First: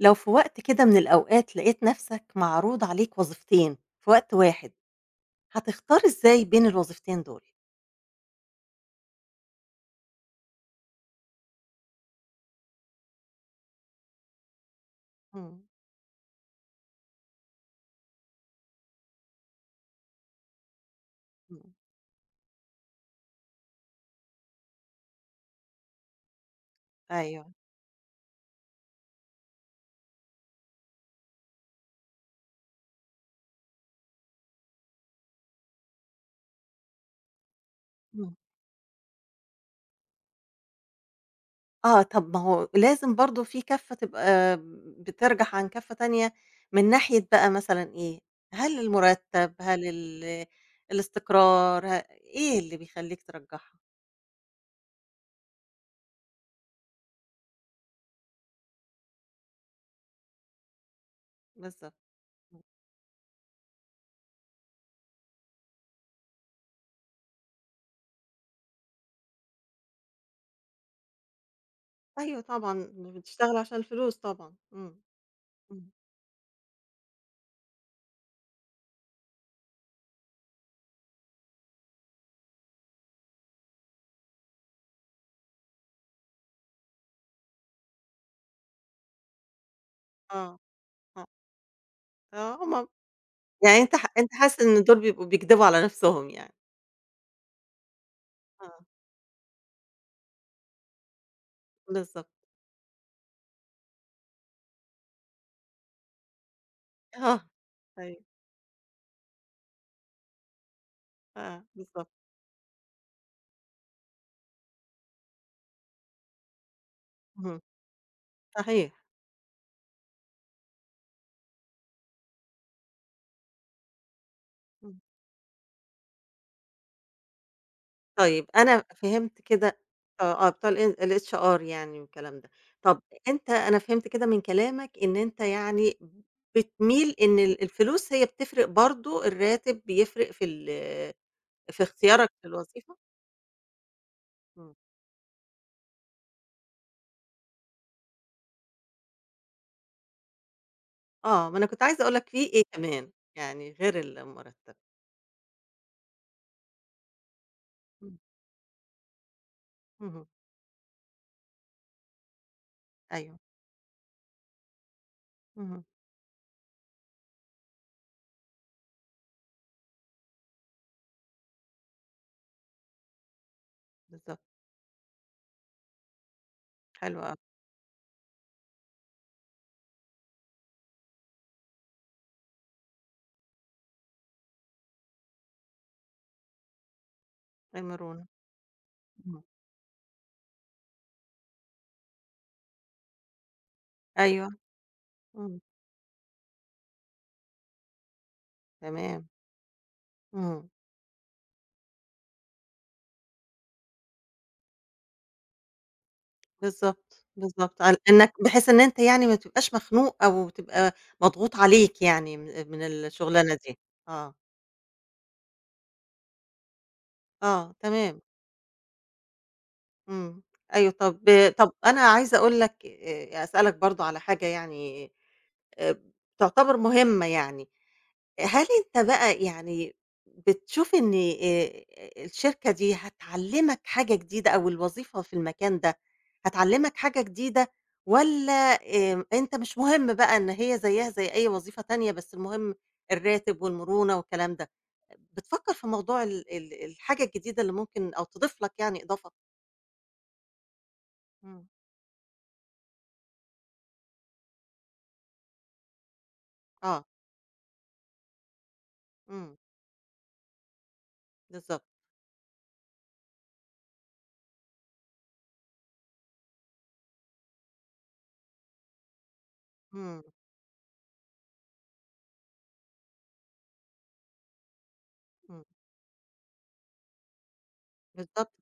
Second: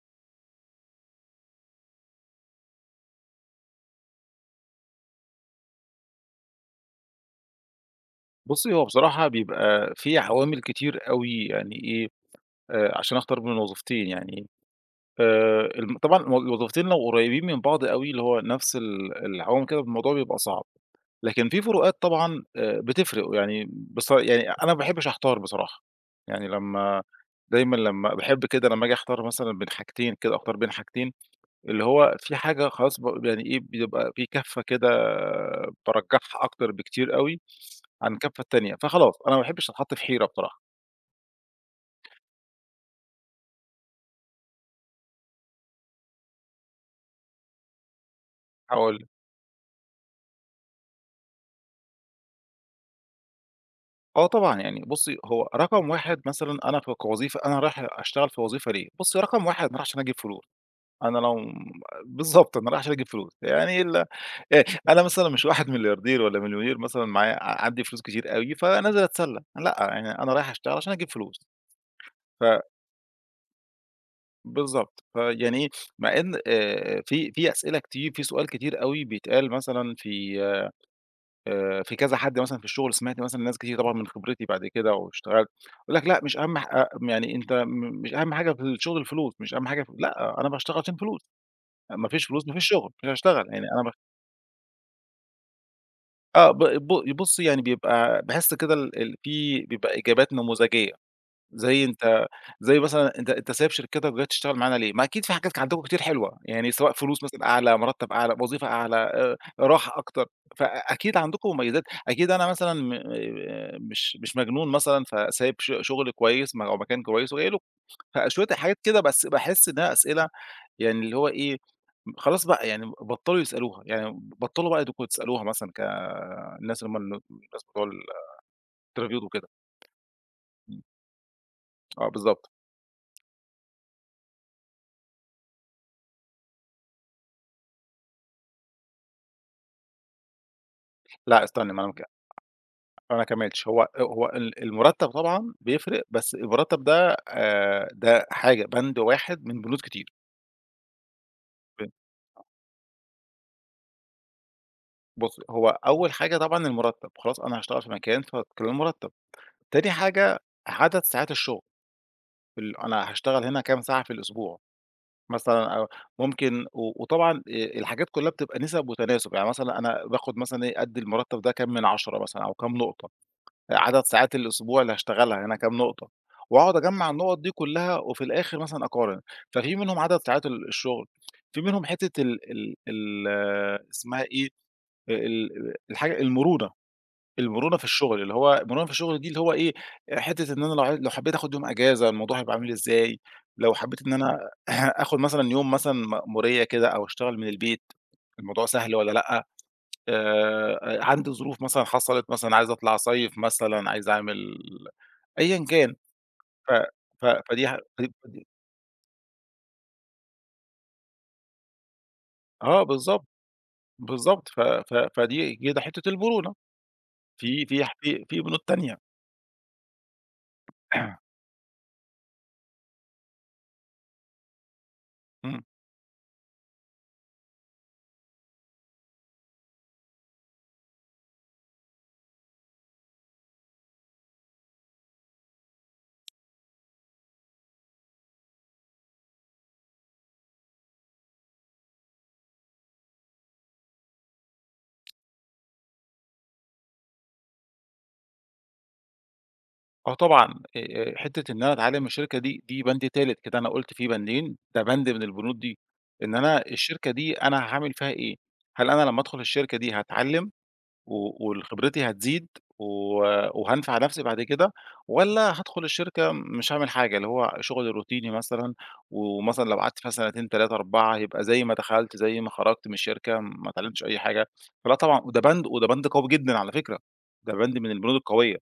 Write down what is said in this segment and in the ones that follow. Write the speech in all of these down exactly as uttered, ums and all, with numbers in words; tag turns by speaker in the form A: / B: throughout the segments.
A: لو في وقت كده من الأوقات لقيت نَفسك معروض عليك وظيفتين في وقت واحد، هتختار إزاي بين الوظيفتين دول؟
B: بُصّي، هو بصراحة بيبقى فيه عوامل كتير أوي، يعني إيه، آآ، عشان أختار بين الوظيفتين، يعني. آآ،
A: امم.
B: ال م طبعًا ال وظيفتين لو قريّبين من بعْض أوي، اللي هو نَفس ال العوامل كده، الموضوع بيبقى صعب. لكن فيه
A: امم.
B: فروقات طبعًا، آآ، بتفرِق، يعني بص يعني أنا ما باحبش أحتار بصراحة. يعني لمّا
A: أيوه.
B: دايمًا لمّا باحب كده لمّا آجي أختار مثلًا بين حاجتين، كده أختار بين حاجتين، اللي هو فيه حاجة خلاص ب بي يعني إيه، بيبقى فيه كَفّة كده، بارجّحها أكتر بكتير أوي عن
A: امم.
B: الكَفّة التانية، فخلاص أنا ما أحبّش أتحَط في حيرة بصراحة.
A: آه، طَب ما هو لازم برضه فيه كَفّة تبقى بترجَح عن كَفّة تانية من ناحية بقى مثلًا إيه، هل
B: هاقول لِك.
A: المرتب؟ هل ال الاستقرار؟ ه إيه اللي بيخلّيك ترجحها؟
B: آه طبعًا، يعني بُصّي، هو رقم واحد مثلًا، أنا ك كوظيفة، أنا رايح أشتغل في وظيفة ليه، بُصّي، رقم واحد أنا رايح عشان أجيب فلوس. أنا لو م
A: بالضبط.
B: بالضبط، أنا رايح عشان أجيب فلوس. يعني ال آآ، أنا مثلًا مش واحد ملياردير ولا مليونير مثلًا معايا ع عندي فلوس كتير أوي، فنازل أتسلّى. لأ، يعني أنا رايح أشتغل علشان أجيب فلوس.
A: أيوه
B: ف
A: طبعًا، مش بتشتغل عشان الفلوس طبعًا. امم.
B: بالضبط. فيعني إيه،
A: امم.
B: مع إن، آآ، في في أسئلة كتير، فيه سؤال كتير أوي بيتقال، مثلًا في في كذا حد مثلًا في الشغل سمِعت مثلًا لناس كتير طبعًا من خبرتي بعد كده واشتغلت، بيقول لك: "لأ، مش أهم ح آآ، يعني أنت م مش أهَم حاجة في الشغل الفلوس، مش أهم حاجة في" لأ، أنا
A: آه.
B: باشتغل عشان
A: آه.
B: فلوس. ما فيش فلوس، ما
A: آه،
B: فيش
A: ما
B: شُغل، مش هاشتغل، يعني
A: يعني
B: أنا ب
A: أنت ح أنت حاسس إن دول بيبقوا بيكدِبوا على نَفسهم
B: آه،
A: يعني.
B: ب ب بُصّي، يعني بيبقى باحس كده
A: آه.
B: ال ال فيه بيبقى إجابات نموذجية. زي أنت
A: بالضبط.
B: زي مثلًا: "أنت أنت سايب شركتك وجاي تشتغل معانا ليه؟" ما أكيد فيه حاجات ك عندكم كتير حلوة، يعني سواء فلوس
A: آه،
B: مثلًا أعلى، مُرتَّب
A: أيوه.
B: أعلى، وظيفة أعلى، آآ، راحة أكتر. فأكيد عندكم
A: آه،
B: مميّزات،
A: بالضبط.
B: أكيد أنا مثلًا م آآ، مش مش مجنون مثلًا فسايب ش شُغل كويس م أو مكان كويس وجاي
A: اهم.
B: لكم. فشوية الحاجات
A: صحيح.
B: كده بس باحس إنها أسئلة يعني اللي هو إيه، خلاص بقى يعني بطّلوا يسألوها، يعني بطّلوا بقى أنتم
A: امم.
B: بتسألوها مثلًا ك الناس لما ال-الناس بتقول
A: طيب أنا
B: الinterview
A: فهِمت
B: وكده.
A: كده آه بتوع الإ الHR يعني
B: آه
A: والكلام
B: بالضبط.
A: ده. طَب أنت أنا فهمت كده من كلامك إن أنت يعني بتميل إن ال الفلوس هي بتفرِق برضه، الرّاتب بيفرِق في ال
B: لأ، استنّي، ما
A: في
B: أنا ما كد
A: اختيارك للوظيفة؟
B: أنا ما كمّلتش. هو، آآ، هو ال
A: امم.
B: المرتَّب طبعًا بيفرِق، بس المُرتّب ده، آآ، ده حاجة، بند واحد من بنود كتير.
A: آه، ما أنا كنت
B: فين؟
A: عايزة أقول لك في
B: آه.
A: إيه كمان، يعني غير المرتّب؟
B: بُصّي، هو أول حاجة طبعًا المرتّب، خلاص أنا هاشتغل في
A: إمم.
B: مكان ف كام المرتّب، تاني
A: اهم.
B: حاجة عدد ساعات الشُغل ال أنا
A: أيوه.
B: هاشتغل هنا كام ساعة في الأسبوع؟ مثلًا
A: اهم.
B: أو ممكن و وطبعًا آآ الحاجات كلّها بتبقى نِسب وتناسب يعني مثلًا أنا باخُد مثلًا إيه قد المرتّب ده كام من عشرة مثلًا أو كام نقطة، عدد ساعات
A: بالضبط.
B: الأسبوع اللي هاشتغلها هنا كام نقطة، وهاقعُد أجمّع
A: حلو أوي.
B: النقط دي كلّها وفي الآخر مثلًا أقارن، ففي منهم عدد ساعات ال الشُغل، في منهم حتة ال ال ال اسمها إيه دي آآ، ال ال الحاجة المرونة، المرونة في الشُغل
A: المرونة.
B: اللي هو المرونة في الشُغل دي اللي
A: إمم.
B: هو إيه آآ، حتة إن أنا لو ع لو حبيت آخُد يوم أجازة، الموضوع هيبقى عامل إزاي؟ لو حبيت إن أنا
A: أيوه.
B: آخُد مثلًا
A: إمم.
B: يوم مثلًا مأمورية كده أو أشتغل من البيت الموضوع سهل والّا
A: تمام.
B: لأ، آآ،
A: إمم.
B: آآ، عندي ظروف مثلًا حصلت مثلًا عايز أطلع أصيّف مثلًا عايز أعمل أيًا كان ف ف
A: بالضبط،
B: فدي ح
A: بالضبط، ال
B: فدي،
A: إنّك
B: فدي
A: بحيث إن أنت يعني ما تبقاش مخنوق أو تبقى مضغوط عليك يعني من ال
B: آه
A: من
B: بالضبط،
A: الشُغلانة دي. آه.
B: بالضبط. ف ف فدي دي كده حتة المرونة. في
A: آه،
B: في ح
A: تمام.
B: في في بنود تانية.
A: إمم، أيوه طَب طَب أنا عايزة أقول لَك آآ، أسألَك برضه على حاجة يعني،
B: إمم.
A: آآ، تعتبر مهمّة يعني، هل أنت بقى يعني بتشوف إن آآ الشركة دي هتعلمَك حاجة جديدة أو الوظيفة في المكان ده هتعلمَك حاجة جديدة؟ والّا، آآ، أنت مش مهم بقى إن هي زيها زي أي وظيفة تانية بس المهم الراتب والمرونة والكلام ده؟ بتفكّر في موضوع ال ال الحاجة الجديدة اللي ممكن أو تضيف لَك يعني إضافة؟
B: آه طبعًا. آآ، حتّة إن
A: إمم.
B: أنا أتعلِّم من الشركة دي دي بند تالت كده، أنا قُلت فيه بندين ده بند من البنود دي، إن أنا
A: آه.
B: الشركة دي أنا هاعمل فيها إيه؟ هل أنا لمّا أدخل
A: إمم.
B: الشركة دي هاتعلِّم؟ و وال
A: بالضبط.
B: خبرتي هتزيد؟ و وهانفع نفسي بعد كده؟ والّا هادخل الشركة مش هاعمل حاجة، اللي هو شغل روتيني مثلًا ومثلًا لو قعدت فيها
A: إمم.
B: سنتين تلاتة أربعة هيبقى زي ما دخلت زي ما خرجت من الشركة، ما اتعلمتش أي حاجة فـلأ طبعًا، وده
A: إمم.
B: بند وده بند قوي جدًا على فكرة. ده بند من البنود
A: بالضبط
B: القوية.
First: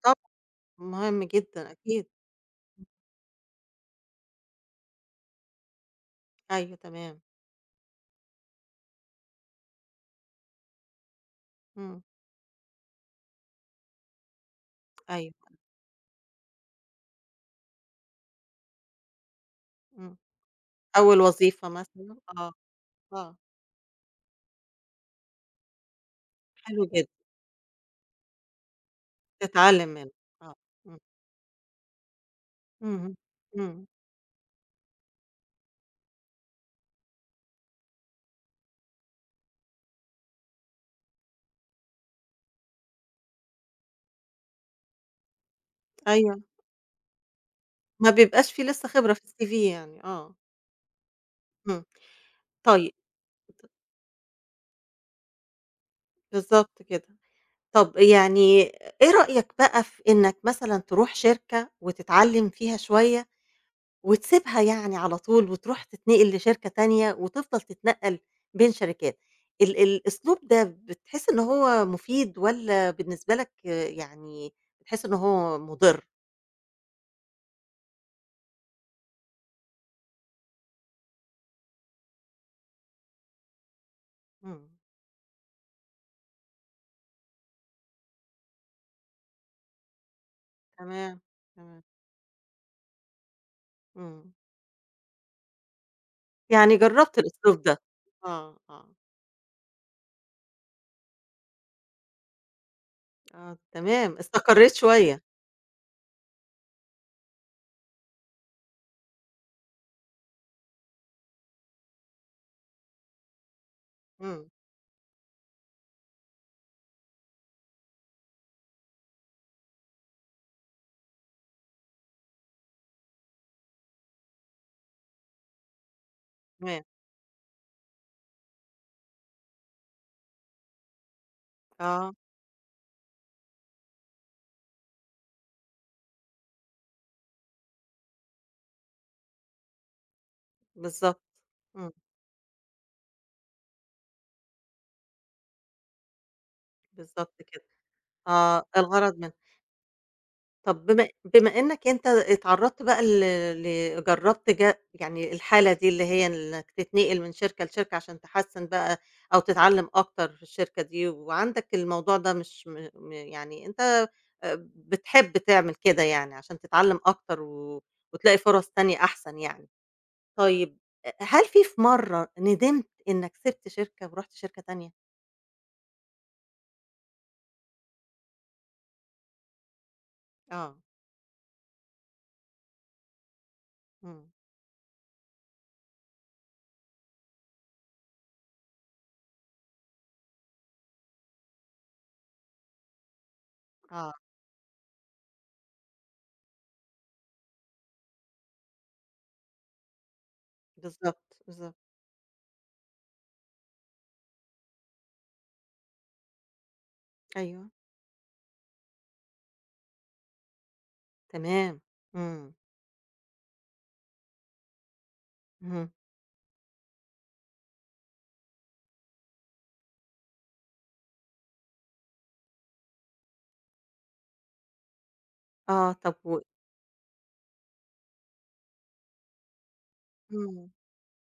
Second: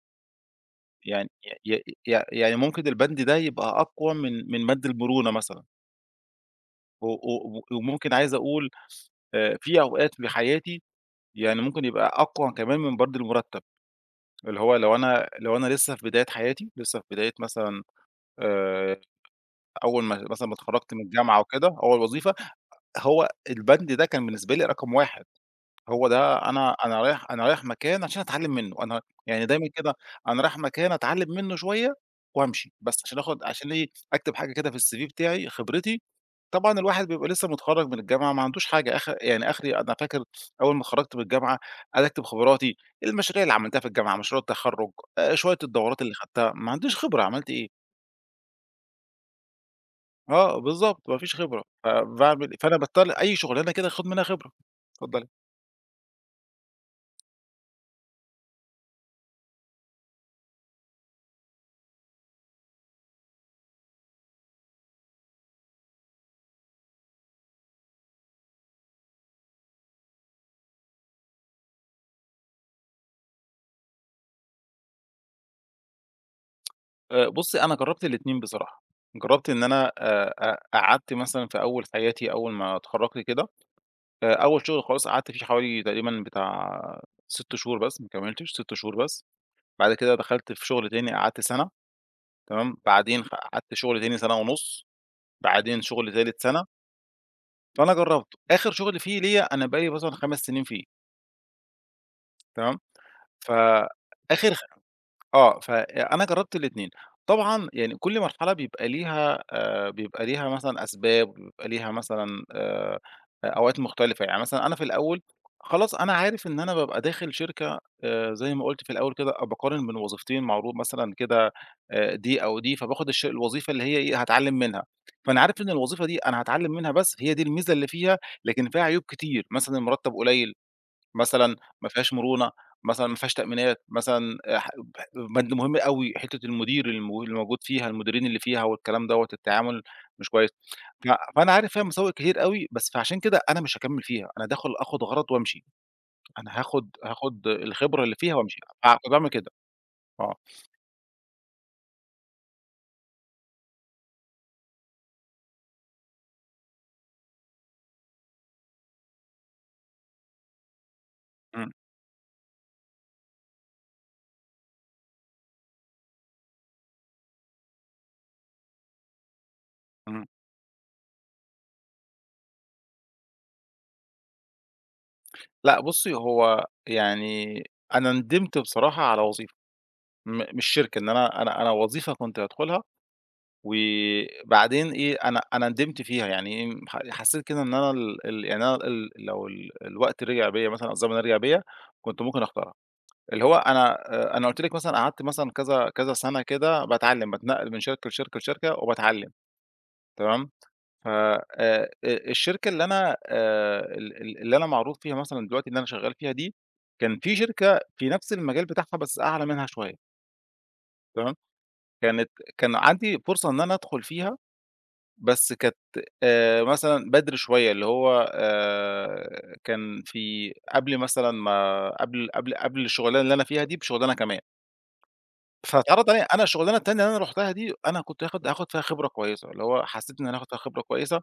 A: طبعًا.مهم
B: يعني
A: جدًا
B: ي
A: أكيد.
B: ي يعني ممكن
A: [unintelligible]
B: البند ده يبقى أقوى من من بند المرونة مثلًا.
A: أيوه،
B: و
A: تمام.
B: و وممكن عايز أقول آآ، في أوقات في حياتي، يعني ممكن
A: إمم.
B: يبقى أقوى كمان من برضه المرتَّب. اللي هو لو أنا
A: أيوه.
B: لو أنا لسّه في بداية حياتي لسّه في بداية مثلًا، آآ، أول
A: إمم،
B: ما مثلًا ما اتخرجت من
A: أول
B: الجامعة
A: وظيفة
B: وكده، أول
A: مثلًا،
B: وظيفة،
A: آه
B: هو
A: آه.
B: البند ده كان بالنسبة لي رقم واحد هو ده أنا
A: حلو
B: أنا
A: جد
B: رايح أنا رايح مكان عشان أتعلِّم منّه أنا يعني دايمًا
A: تتعلّم
B: كده،
A: منها
B: أنا
A: آه،
B: رايح مكان
A: إمم.
B: أتعلّم منّه شوية، وأمشي بس.
A: اهم،
B: علشان آخد علشان
A: إمم.
B: إيه، أكتب حاجة كده في الCV بتاعي، خبرتي، طبعًا الواحد بيبقى لسّه متخرّج من الجامعة، ما عندوش حاجة أخ يعني أخري، أنا فاكر أول ما اتخرجت من الجامعة، عايز أكتب خبراتي، المشاريع اللي عملتها في الجامعة، مشروع التخرّج، آآ، شوية الدورات اللي
A: أيوه،
B: خدتها، ما عنديش خبرة، عملت إيه.
A: ما بيبقاش فيه لسّه خبرة في الCV يعني، آه.
B: آه، بالضبط، ما فيش خبرة
A: إمم،
B: فباعمل فأنا
A: طيب.
B: باضطر، أي
A: [unintelligible]
B: شُغلانة كده آخد منها خبرة، اتفضلي.
A: بالضبط كده، طَب يعني إيه رأيك بقى في إنَّك مثلًا، تروح شركة وتتعلّم فيها شوية وتسيبها يعني على طول، وتروح تتنقل لشركة تانية وتفضل تتنقل بين شركات؟ ال الأسلوب ده بتحسّ إن هو مُفيد والّا بالنسبة لَك، آآ، يعني بتحسّ إن هو مُضِر؟
B: آآ، بُصّي أنا جربت الاتنين بصراحة جربت إن أنا آآ، أ قعدت مثلًا في أول حياتي، أول ما اتخرجت كده فأول
A: إمم.
B: شغل خلاص قعدت فيه حوالي تقريبًا بتاع ست شهور بس، ما كملتش، ست شهور بس، بعد كده دخلت في شغل تاني،
A: تمام،
B: قعدت سنة
A: تمام.
B: تمام، بعدين قعدت شغل تاني
A: إمم.
B: سنة ونُص. بعدين شغل تالت سنة
A: يعني جرّبت الأسلوب ده؟
B: فأنا جرّبت،
A: آه،
B: آخر
A: آه.
B: شغل فيه ليا، أنا بقى لي مثلًا خمس سنين فيه. تمام،
A: آه، تمام،
B: فآخر خ
A: استقريت شوية.
B: آه، فأنا جربت الاتنين طبعًا يعني كل مرحلة بيبقى ليها، آآ، بيبقى ليها مثلًا أسباب، بيبقى ليها مثلًا، آآ، أوقات مختلفة، يعني
A: إمم.
B: مثلًا أنا في الأول خلاص أنا عارف إن أنا بابقى داخل شركة، آآ، زي ما قُلت في الأول كده، بأقارن بين وظيفتين معروض مثلًا كده، آآ، دي أو دي، فبأخد الش الوظيفة اللي هي إيه هاتعلّم منها. فأنا عارف إن الوظيفة دي أنا هاتعلم
A: تمام.
B: منها بس، هي دي الميزة اللي فيها، لكن فيها عيوب كتير مثلًا المرتّب قليل، مثلًا ما فيهاش
A: آه.
B: مرونة، مثلًا ما فيهاش تأمينات، مثلًا ح بند مهم أوي حتّة المدير ال اللي موجود فيها، المديرين اللي فيها، والكلام دوّة، التعامل مش كويس. ف
A: بالضبط،
B: فأنا عارف فيها
A: إمم.
B: مساوئ كتير أوي، بس فعلشان كده أنا مش هاكمل فيها. أنا داخل آخد غرض وأمشي، أنا هاخد
A: بالضبط
B: هاخد
A: كده،
B: الخبرة اللي فيها وأمشي
A: آه،
B: فاع
A: الغرض
B: فباعمل
A: منّه.
B: كده، آه.
A: طَب بم بما إنَّك أنت اتعرضت بقى ل ل جرّبت ج يعني الحالة دي اللي هي إنَّك تتنقل من شركة لشركة علشان تحسّن بقى أو تتعلم أكتر في الشركة دي، وعندَك
B: إمم.
A: الموضوع ده مش م م يعني أنت، آآ، بتحب تعمل كده يعني علشان تتعلم أكتر، و وتلاقي فرص تانية أحسن يعني،
B: إمم.
A: طيب هل فيه في مرّة ندمت إنَّك سِبت شركة ورُحت شركة تانية؟
B: لأ، بُصّي، هو يعني أنا ندمت بصراحة على وظيفة م مش
A: آه.
B: شركة، إن أنا أنا أنا وظيفة كنت هادخلها
A: إمم.
B: وبعدين إيه أنا أنا ندمت فيها. يعني إيه ح حسّيت كده إن أنا ال ال يعني أنا ال لو ال الوقت رجع بيّا مثلًا، أو الزمن رجع بيّا، كنت ممكن أختارها اللي هو أنا
A: آه.
B: آآ، أنا قُلت لِك مثلًا قعدت مثلًا كذا كذا سنة كده، باتعلّم، باتنقل من شركة لشركة، لشركة وباتعلّم تمام، ف
A: بالضبط،
B: آآ
A: بالضبط.
B: آآ، الشركة اللي أنا، آآ، ال اللي أنا معروف فيها مثلًا دلوقتي، اللي أنا شغّال فيها دي، كان فيه
A: أيوه.
B: شركة في نفس المجال بتاعها بس أعلى منها شوية. تمام؟
A: تمام،
B: كانت
A: إمم.
B: كان عندي فرصة إن أنا أدخل فيها، بس كانت،
A: اهم.
B: آآ، مثلًا بدري شوية اللي هو، آآ، كان في قبل مثلًا ما قبل قبل قبل الشغلانة اللي أنا فيها دي بشغلانة كمان.
A: آه،
B: فاتعرض
A: طَب
B: عليَّا
A: و
B: أنا الشغلانة التانية اللي أنا رُحتها دي، أنا كنت هاخد هاخد فيها خبرة كويسة، اللي هو حسّيت إنّ ز هاخد فيها
A: إمم.
B: خبرة كويسة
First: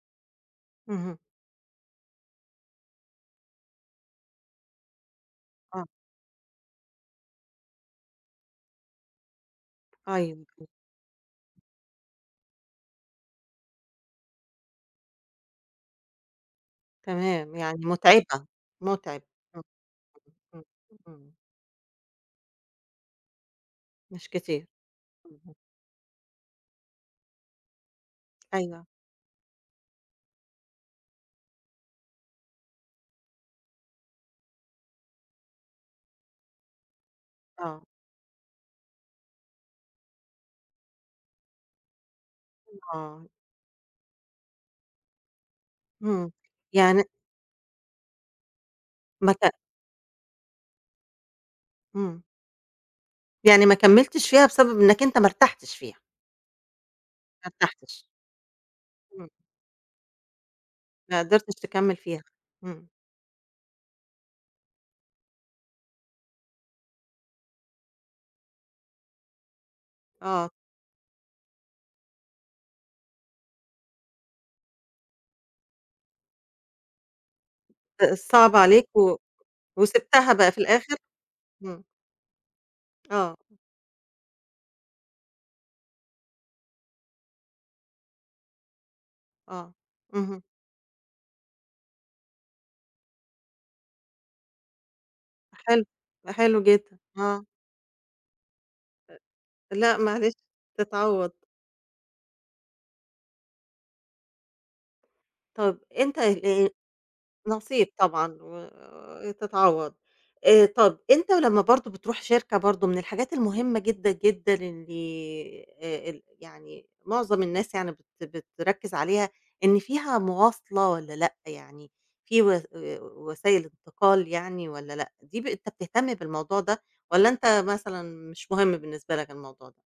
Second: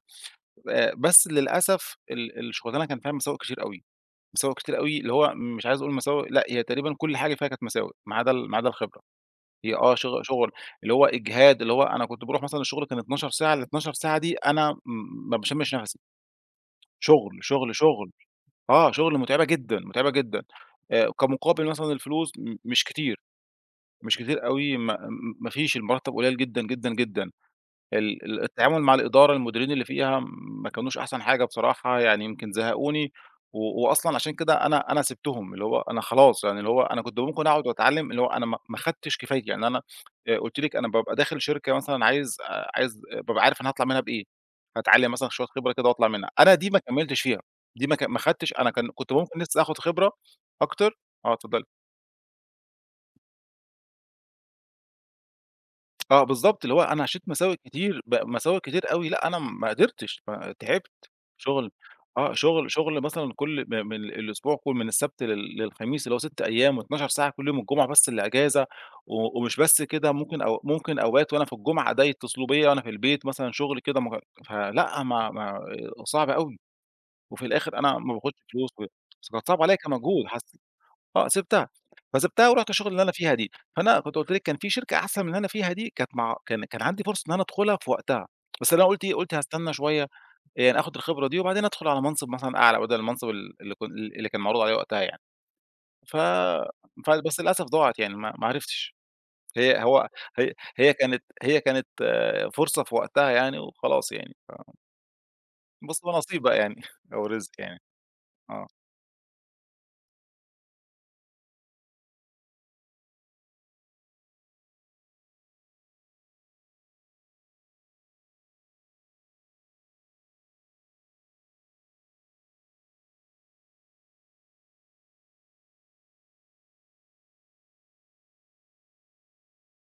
B: آآ،
A: اهم.
B: بس للأسف ال الشغلانة كان فيها مساوئ كتير أوي، مساوئ كتير أوي، اللي هو مش عايز
A: آه.
B: أقول مساوئ، لأ، هي تقريبًا كل حاجة فيها كانت مساوئ، ما عدا ال ما عدا الخبرة هي آه، شغ
A: أيوه.
B: شغل،
A: [unintelligible]
B: اللي هو إجهاد، اللي هو أنا كنت باروح مثلًا الشغل كان اتناشر ساعة، الاتناشر ساعة دي أنا م ما باشمش نفَسَي. شغل،
A: تمام،
B: شغل،
A: يعني
B: شغل
A: مُتعبة،
B: آه، شغل
A: مُتعب،
B: متعبة
A: إمم،
B: جدًا، متعبة جدًا.
A: إمم، إمم،
B: آآ،
A: إمم.
B: كمقابل مثلًا الفلوس، م مش كتير، مش
A: مش
B: كتير
A: كتير،
B: أوي، ما ما فيش، المرتّب قليل جدًا، جدًا، جدًا. ال ال التعامل
A: أيوه.
B: مع الإدارة، المديرين اللي فيها ما كانوش أحسن حاجة بصراحة، يعني يمكن زهقوني. و وأصلًا عشان كده أنا أنا سِبتهم. اللي هو أنا خلاص، يعني اللي هو أنا كنت ممكن أقعد
A: آه.
B: وأتعلّم، اللي هو أنا ما ما خدتش كفايتي يعني أنا آآ، قُلت لِك أنا بابقى داخل شركة مثلًا عايز آآ، عايز
A: آه.
B: بابقى عارف أنا هاطلّع منها بإيه، هاتعلّم مثلًا شوية خبرة كده وأطلع منها.
A: إمم،
B: أنا دي ما
A: يعني
B: كملتش فيها، دي ما ك ما خدتش أنا كان كنت
A: ما
B: ممكن
A: ت
B: لسّة آخد خبرة أكتر آه، اتفضلي.
A: إمم. يعني ما كملتش فيها بسبب إنَّك أنت ما ارتحتش فيها.
B: آه، بالضبط اللي هو أنا عِشت
A: ما
B: مساوئ كتير،
A: ارتحتش.
B: ب مساوئ كتير أوي. لأ،
A: إمم.
B: أنا ما قدرتش، ما تعبت
A: ما قدرتش
B: شغل
A: تكمّل فيها،
B: آه، شغل
A: إمم.
B: شغل مثلًا كُل م من الأسبوع كُل، من السبت لل للخميس، اللي هو ست أيام اتناشر ساعة كل يوم، الجمعة بس اللي اجازة و ومش بس كده، ممكن
A: آه.
B: أو ممكن أوقات وأنا في الجُمعة ده اتصلوا بيّا وأنا في البيت مثلًا شغل كده مه فلأ، ما ما آآ، صعب أوي وفي الآخر أنا ما
A: آآ
B: باخدش
A: صعبة
B: فلوس و
A: عليك و
B: بس كانت صعبة عليّآ كمجهود
A: وسِبتها بقى
B: حسّ
A: في الآخر؟
B: آه، سِبتها
A: إمم.
B: فسِبتها ورُحت الشغلة اللي أنا فيها
A: آه.
B: دي. فأنا كنت قُلت لِك كان فيه شركة أحسن من اللي أنا فيها دي، كانت مع كان كان عندي فرصة إن أنا أدخلها في وقتها. بس أنا قُلت إيه قُلت هاستنى
A: آه،
B: شوية، آآ،
A: اهم.
B: يعني آخد الخبرة دي، وبعدين أدخل على منصب مثلًا أعلى بدل المنصب ال اللي ك اللي اللي كان معروض عليّا وقتها يعني.
A: حلو،
B: ف
A: حلو جدًا،
B: ف بس
A: آه.
B: للأسف ضاعت يعني، ما ما عرفتش.
A: آآ،
B: هي
A: لأ،
B: هو
A: معلش،
B: هي هي كانت
A: تتعوّض.
B: هي كانت فرصة في وقتها يعني وخلاص يعني ف
A: طَب
B: بُصي هو
A: أنت
B: نصيب بقى
A: آآ
B: يعني، أو رزق يعني،
A: نصيب طبعًا
B: آه.
A: وتتعوض. آآ، طَب أنت ولمّا برضه بتروح شركة برضه من الحاجات المهمّة جدًا، جدًا اللي، آآ، ال يعني معظم الناس يعني بت بتركّز عليها إن فيها مواصلة والّا لأ يعني، في وس آآ وسايل انتقال يعني والّا لأ؟ دي ب أنت بتهتم بالموضوع ده؟ والّا أنت مثلًا مش مهم بالنسبة لَك الموضوع ده؟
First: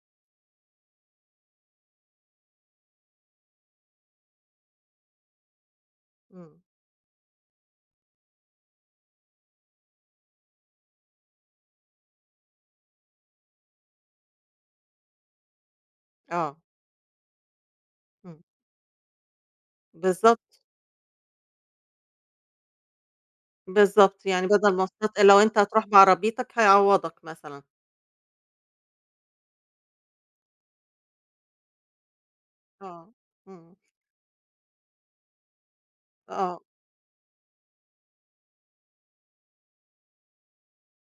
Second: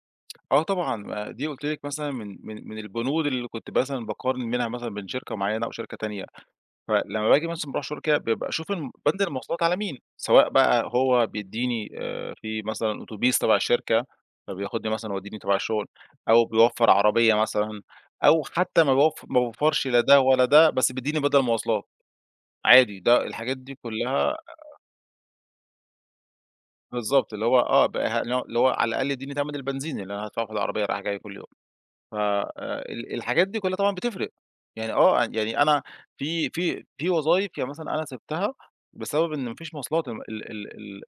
B: آه، طبعًا. آآ، دي قلت لِك مثلًا من من من البنود اللي كنت مثلًا باقارن منها مثلًا بين شركة معيّنة أو شركة تانية.
A: امم.
B: فلمّا باجي مثلًا باروح [unintelligible] بابقى أشوف ال بند المواصلات على مين؟ سواء بقى هو بيديني، آآ، في مثلًا أوتوبيس تبع الشركة، فبياخدني مثلًا يوديني تبع الشغل، أو
A: آه.
B: بيوفّر عربية مثلًا،
A: امم.
B: أو حتى ما بيوف ما بيوفرش لا ده
A: بالضبط.
B: ولا ده، بس بيديني بدَل مواصلات. عادي ده الحاجات دي
A: بالضبط،
B: كلها
A: يعني بدل مواصلات، لو أنتَ هتروح بعربيتك هيعوضك
B: بالضبط. اللي هو
A: مثلًا.
B: آه، بقى اللي هو اللي هو على الأقل اديني تمن البنزين اللي أنا هادفعه في العربية رايح جاي كل يوم. ف آآ،
A: آه،
B: ال الحاجات دي
A: امم.
B: كلها طبعًا بتفرق. يعني آه يعني أنا في
A: آه.
B: في في وظايف يعني مثلًا أنا سِبتها بسبب إن ما فيش مواصلات. ال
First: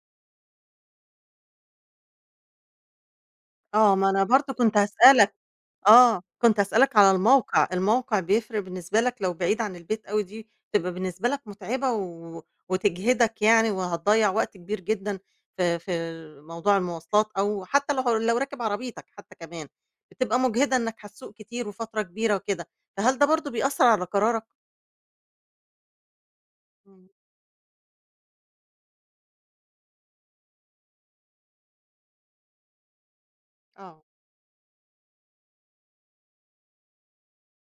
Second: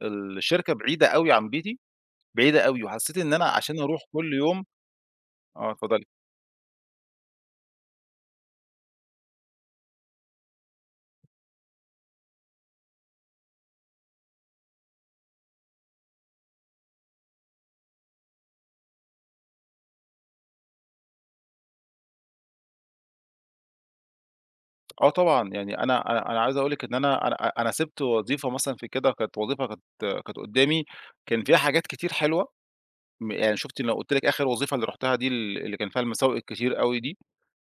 B: ال الشركة بعيدة أوي عن بيتي، بعيدة أوي، وحسيت إن أنا عشان
A: آه،
B: أروح
A: ما أنا
B: كل
A: برضو
B: يوم
A: كنت هاسألك
B: آه، اتفضلي.
A: آه، كنت هاسألك على الموقع. الموقع بيفرق بالنسبة لك لو بعيد عن البيت أوي دي تبقى بالنسبة لك متعبة و وتجهدك يعني، وهتضيّع وقت كبير جدًا في في موضوع المواصلات، أو حتى لو لو راكب عربيتك حتى كمان، بتبقى مجهدة إنك هتسوق كتير وفترة كبيرة وكده، فهل ده برضو بيأثر على قرارك؟
B: آه، طبعًا. يعني أنا أنا أنا عايز أقول لِك إن
A: إمم.
B: أنا أنا أنا سِبت وظيفة مثلًا في كده، كانت وظيفة كانت كانت قدامي، كان فيها حاجات كتير حلوة م يعني شُفتِ أنا
A: آه.
B: قُلت لِك آخر وظيفة أنا رُحتها دي ال اللي كان فيها المساوئ الكتير أوي دي،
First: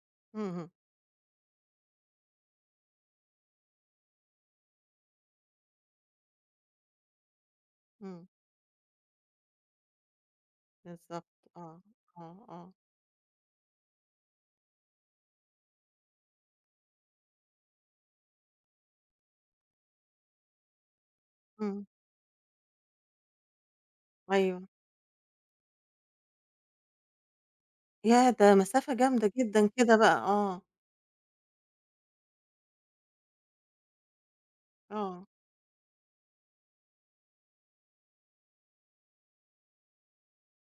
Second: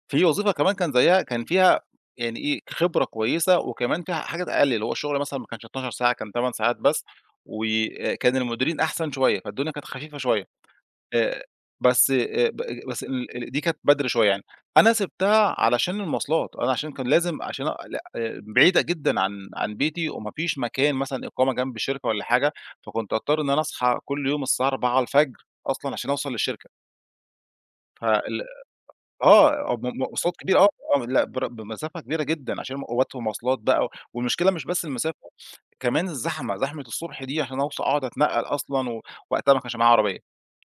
B: فيه وظيفة
A: اهم.
B: كمان كان زيها، كان فيها يعني إيه خبرة كويسة، وكمان فيها حاجات أقل، اللي هو الشغل مثلًا ما كانش اتناشر ساعة، كان تمن ساعات بس.
A: إمم.
B: وكان المديرين أحسن شوية، فالدنيا كانت خفيفة شوية.
A: بالضبط،
B: آآ،
A: آه،
B: بس،
A: آه،
B: آآ، ب
A: آه.
B: بس ال دي كانت بدري شوية يعني. أنا سِبتها علشان المواصلات، أنا علشان كان لازم علشان أ ل آآ بعيدة جدًا عن عن بيتي، وما فيش مكان مثلًا إقامة جنب
A: إمم.
B: الشركة والّا حاجة فكنت أضطر إن أنا أصحى كل يوم
A: أيوه.
B: الساعة أربعة الفجر أصلًا علشان أوصل للشركة.
A: ياه،
B: فال
A: ده مسافة جامدة جدًا
B: آه، م
A: كده
B: م
A: بقى،
B: مواصلات كبيرة،
A: آه!
B: آه، آه، لأ، بر بمسافة كبيرة جدًا عشان م أوقات والمواصلات بقى و والمشكلة مش بس المسافة،
A: آه.
B: كمان الزحمة، زحمة الصبح دي علشان أوص أقعد أتنقّل أصلًا، ووقتها ما كانش معايا عربية،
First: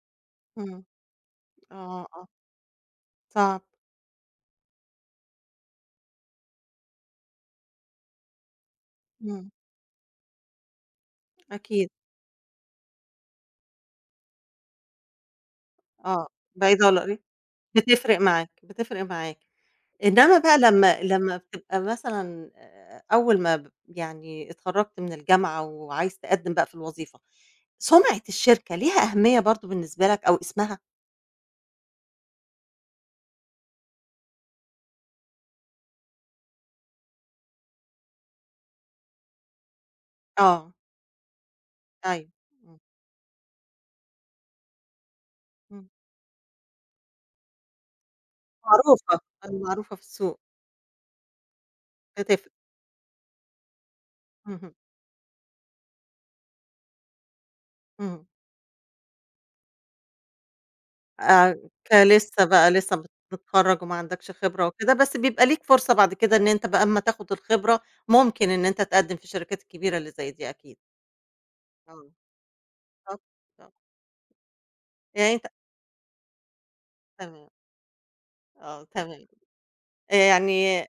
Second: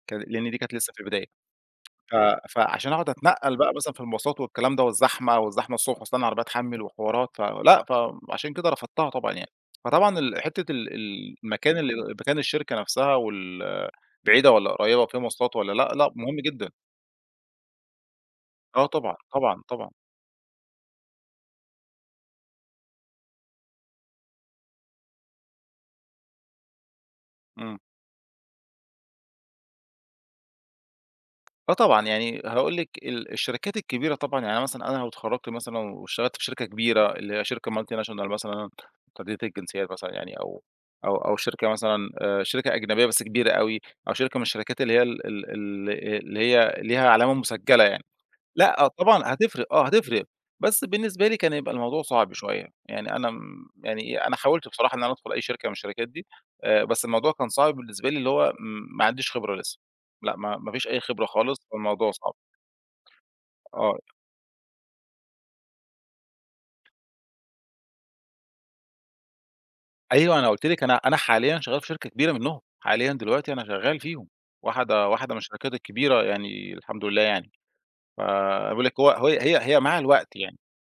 B: كان لأن دي كانت
A: إمم،
B: لسّه في البداية.
A: آه،
B: ف
A: آه.
B: فعلشان أقعد أتنقّل
A: صعب.
B: بقى مثلًا في المواصلات والكلام ده، والزحمة، والزحمة الصبح وأستنى العربية تحمِّل وحوارات، فلأ، فعلشان كده رفضتها طبعًا
A: إمم.
B: يعني. فطبعًا ال حتّة ال ال مكان
A: أكيد.
B: ال مكان الشركة نفسها وال بعيدة والّا قريبة، فيها مواصلات والّا لأ، لأ
A: آه،
B: مهم جدًا.
A: بعيدة ولّاقري بتفرق معاك،
B: آه
A: بتفرق
B: طبعًا،
A: معاك.
B: طبعًا، طبعًا.
A: إنمّا بقى لمّا لمّا بتبقى مثلًا، آآ، أول ما ب يعني اتخرجت من الجامعة وعايز تقدّم بقى في الوظيفة،
B: إمم.
A: سُمعة الشركة ليها أهمية برضه بالنسبة لَك أو اسمها؟
B: آه طبعًا، يعني هاقول لِك ال الشركات الكبيرة طبعًا، يعني أنا مثلًا أنا لو اتخرجت مثلًا واشتغلت في شركة كبيرة، اللي هي شركة multinational مثلًا، متعددة الجنسيات مثلًا يعني، أو
A: آه.
B: أو أو شركة مثلًا،
A: أيوه،
B: آآ، شركة
A: إمم.
B: أجنبية بس كبيرة أوي، أو شركة من الشركات اللي هي ال ال
A: إمم.
B: ال اللي هي ليها علامة مسجّلة يعني. لأ
A: معروفة،
B: طبعًا
A: يعني
B: هتفرق آه
A: معروفة في
B: هتفرق.
A: السوق.
B: بس بالنسبة لي كان هيبقى الموضوع صعب
A: بتفرق.
B: شوية. يعني أنا م يعني أنا حاولت
A: اهم.
B: بصراحة إن أنا أدخل أي شركة من الشركات دي، آآ، بس الموضوع كان صعب بالنسبة لي،
A: إمم.
B: اللي هو م ما عنديش خبرة لسّه. لأ، ما ما فيش أي خبرة خالص،
A: آآ،
B: فالموضوع صعب.
A: كلسّه بقى، لسّه مت متخرّج وما
B: آه.
A: عندكش خبرة وكده، بس بيبقى ليك فرصة بعد كده إن أنت بقى أمّا تاخد الخبرة، ممكن إن أنت تقدّم في الشركات الكبيرة اللي زي
B: أيوة، أنا
A: دي
B: قُلت
A: أكيد.
B: لِك أنا أنا حاليًا شغّال في شركة
A: إمم.
B: كبيرة منهم، حاليًا دلوقتي أنا
A: [unintelligible]
B: شغاّل فيهم واحدة
A: يعني
B: واحدة من
A: أنت
B: الشركات الكبيرة يعني، الحمد لله
A: تمام.
B: يعني، فأنا
A: آه،
B: باقول لِك هو
A: تمام.
B: هي هي هي مع
A: آآ،
B: الوقت يعني.
A: يعني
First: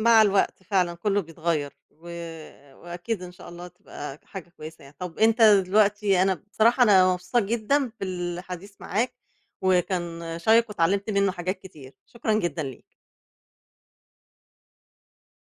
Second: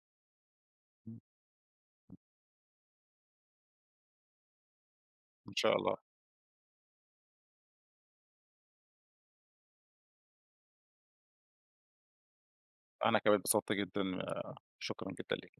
A: مع الوقت فعلًا كلّه
B: إمم.
A: بيتغيّر، و وأكيد إن شاء الله تبقى حاجة كويسة يعني. طَب أنت
B: إن شاء الله.
A: دلوقتي أنا بصراحة أنا مبسوطة جدًا بالحديث معاك، وكان شيّق واتعلمت منّه حاجات كتير، شكرًا جدًا ليك.
B: أنا كمان اتبسطت جدًا، آآ، شكرًا جدًا ليِك.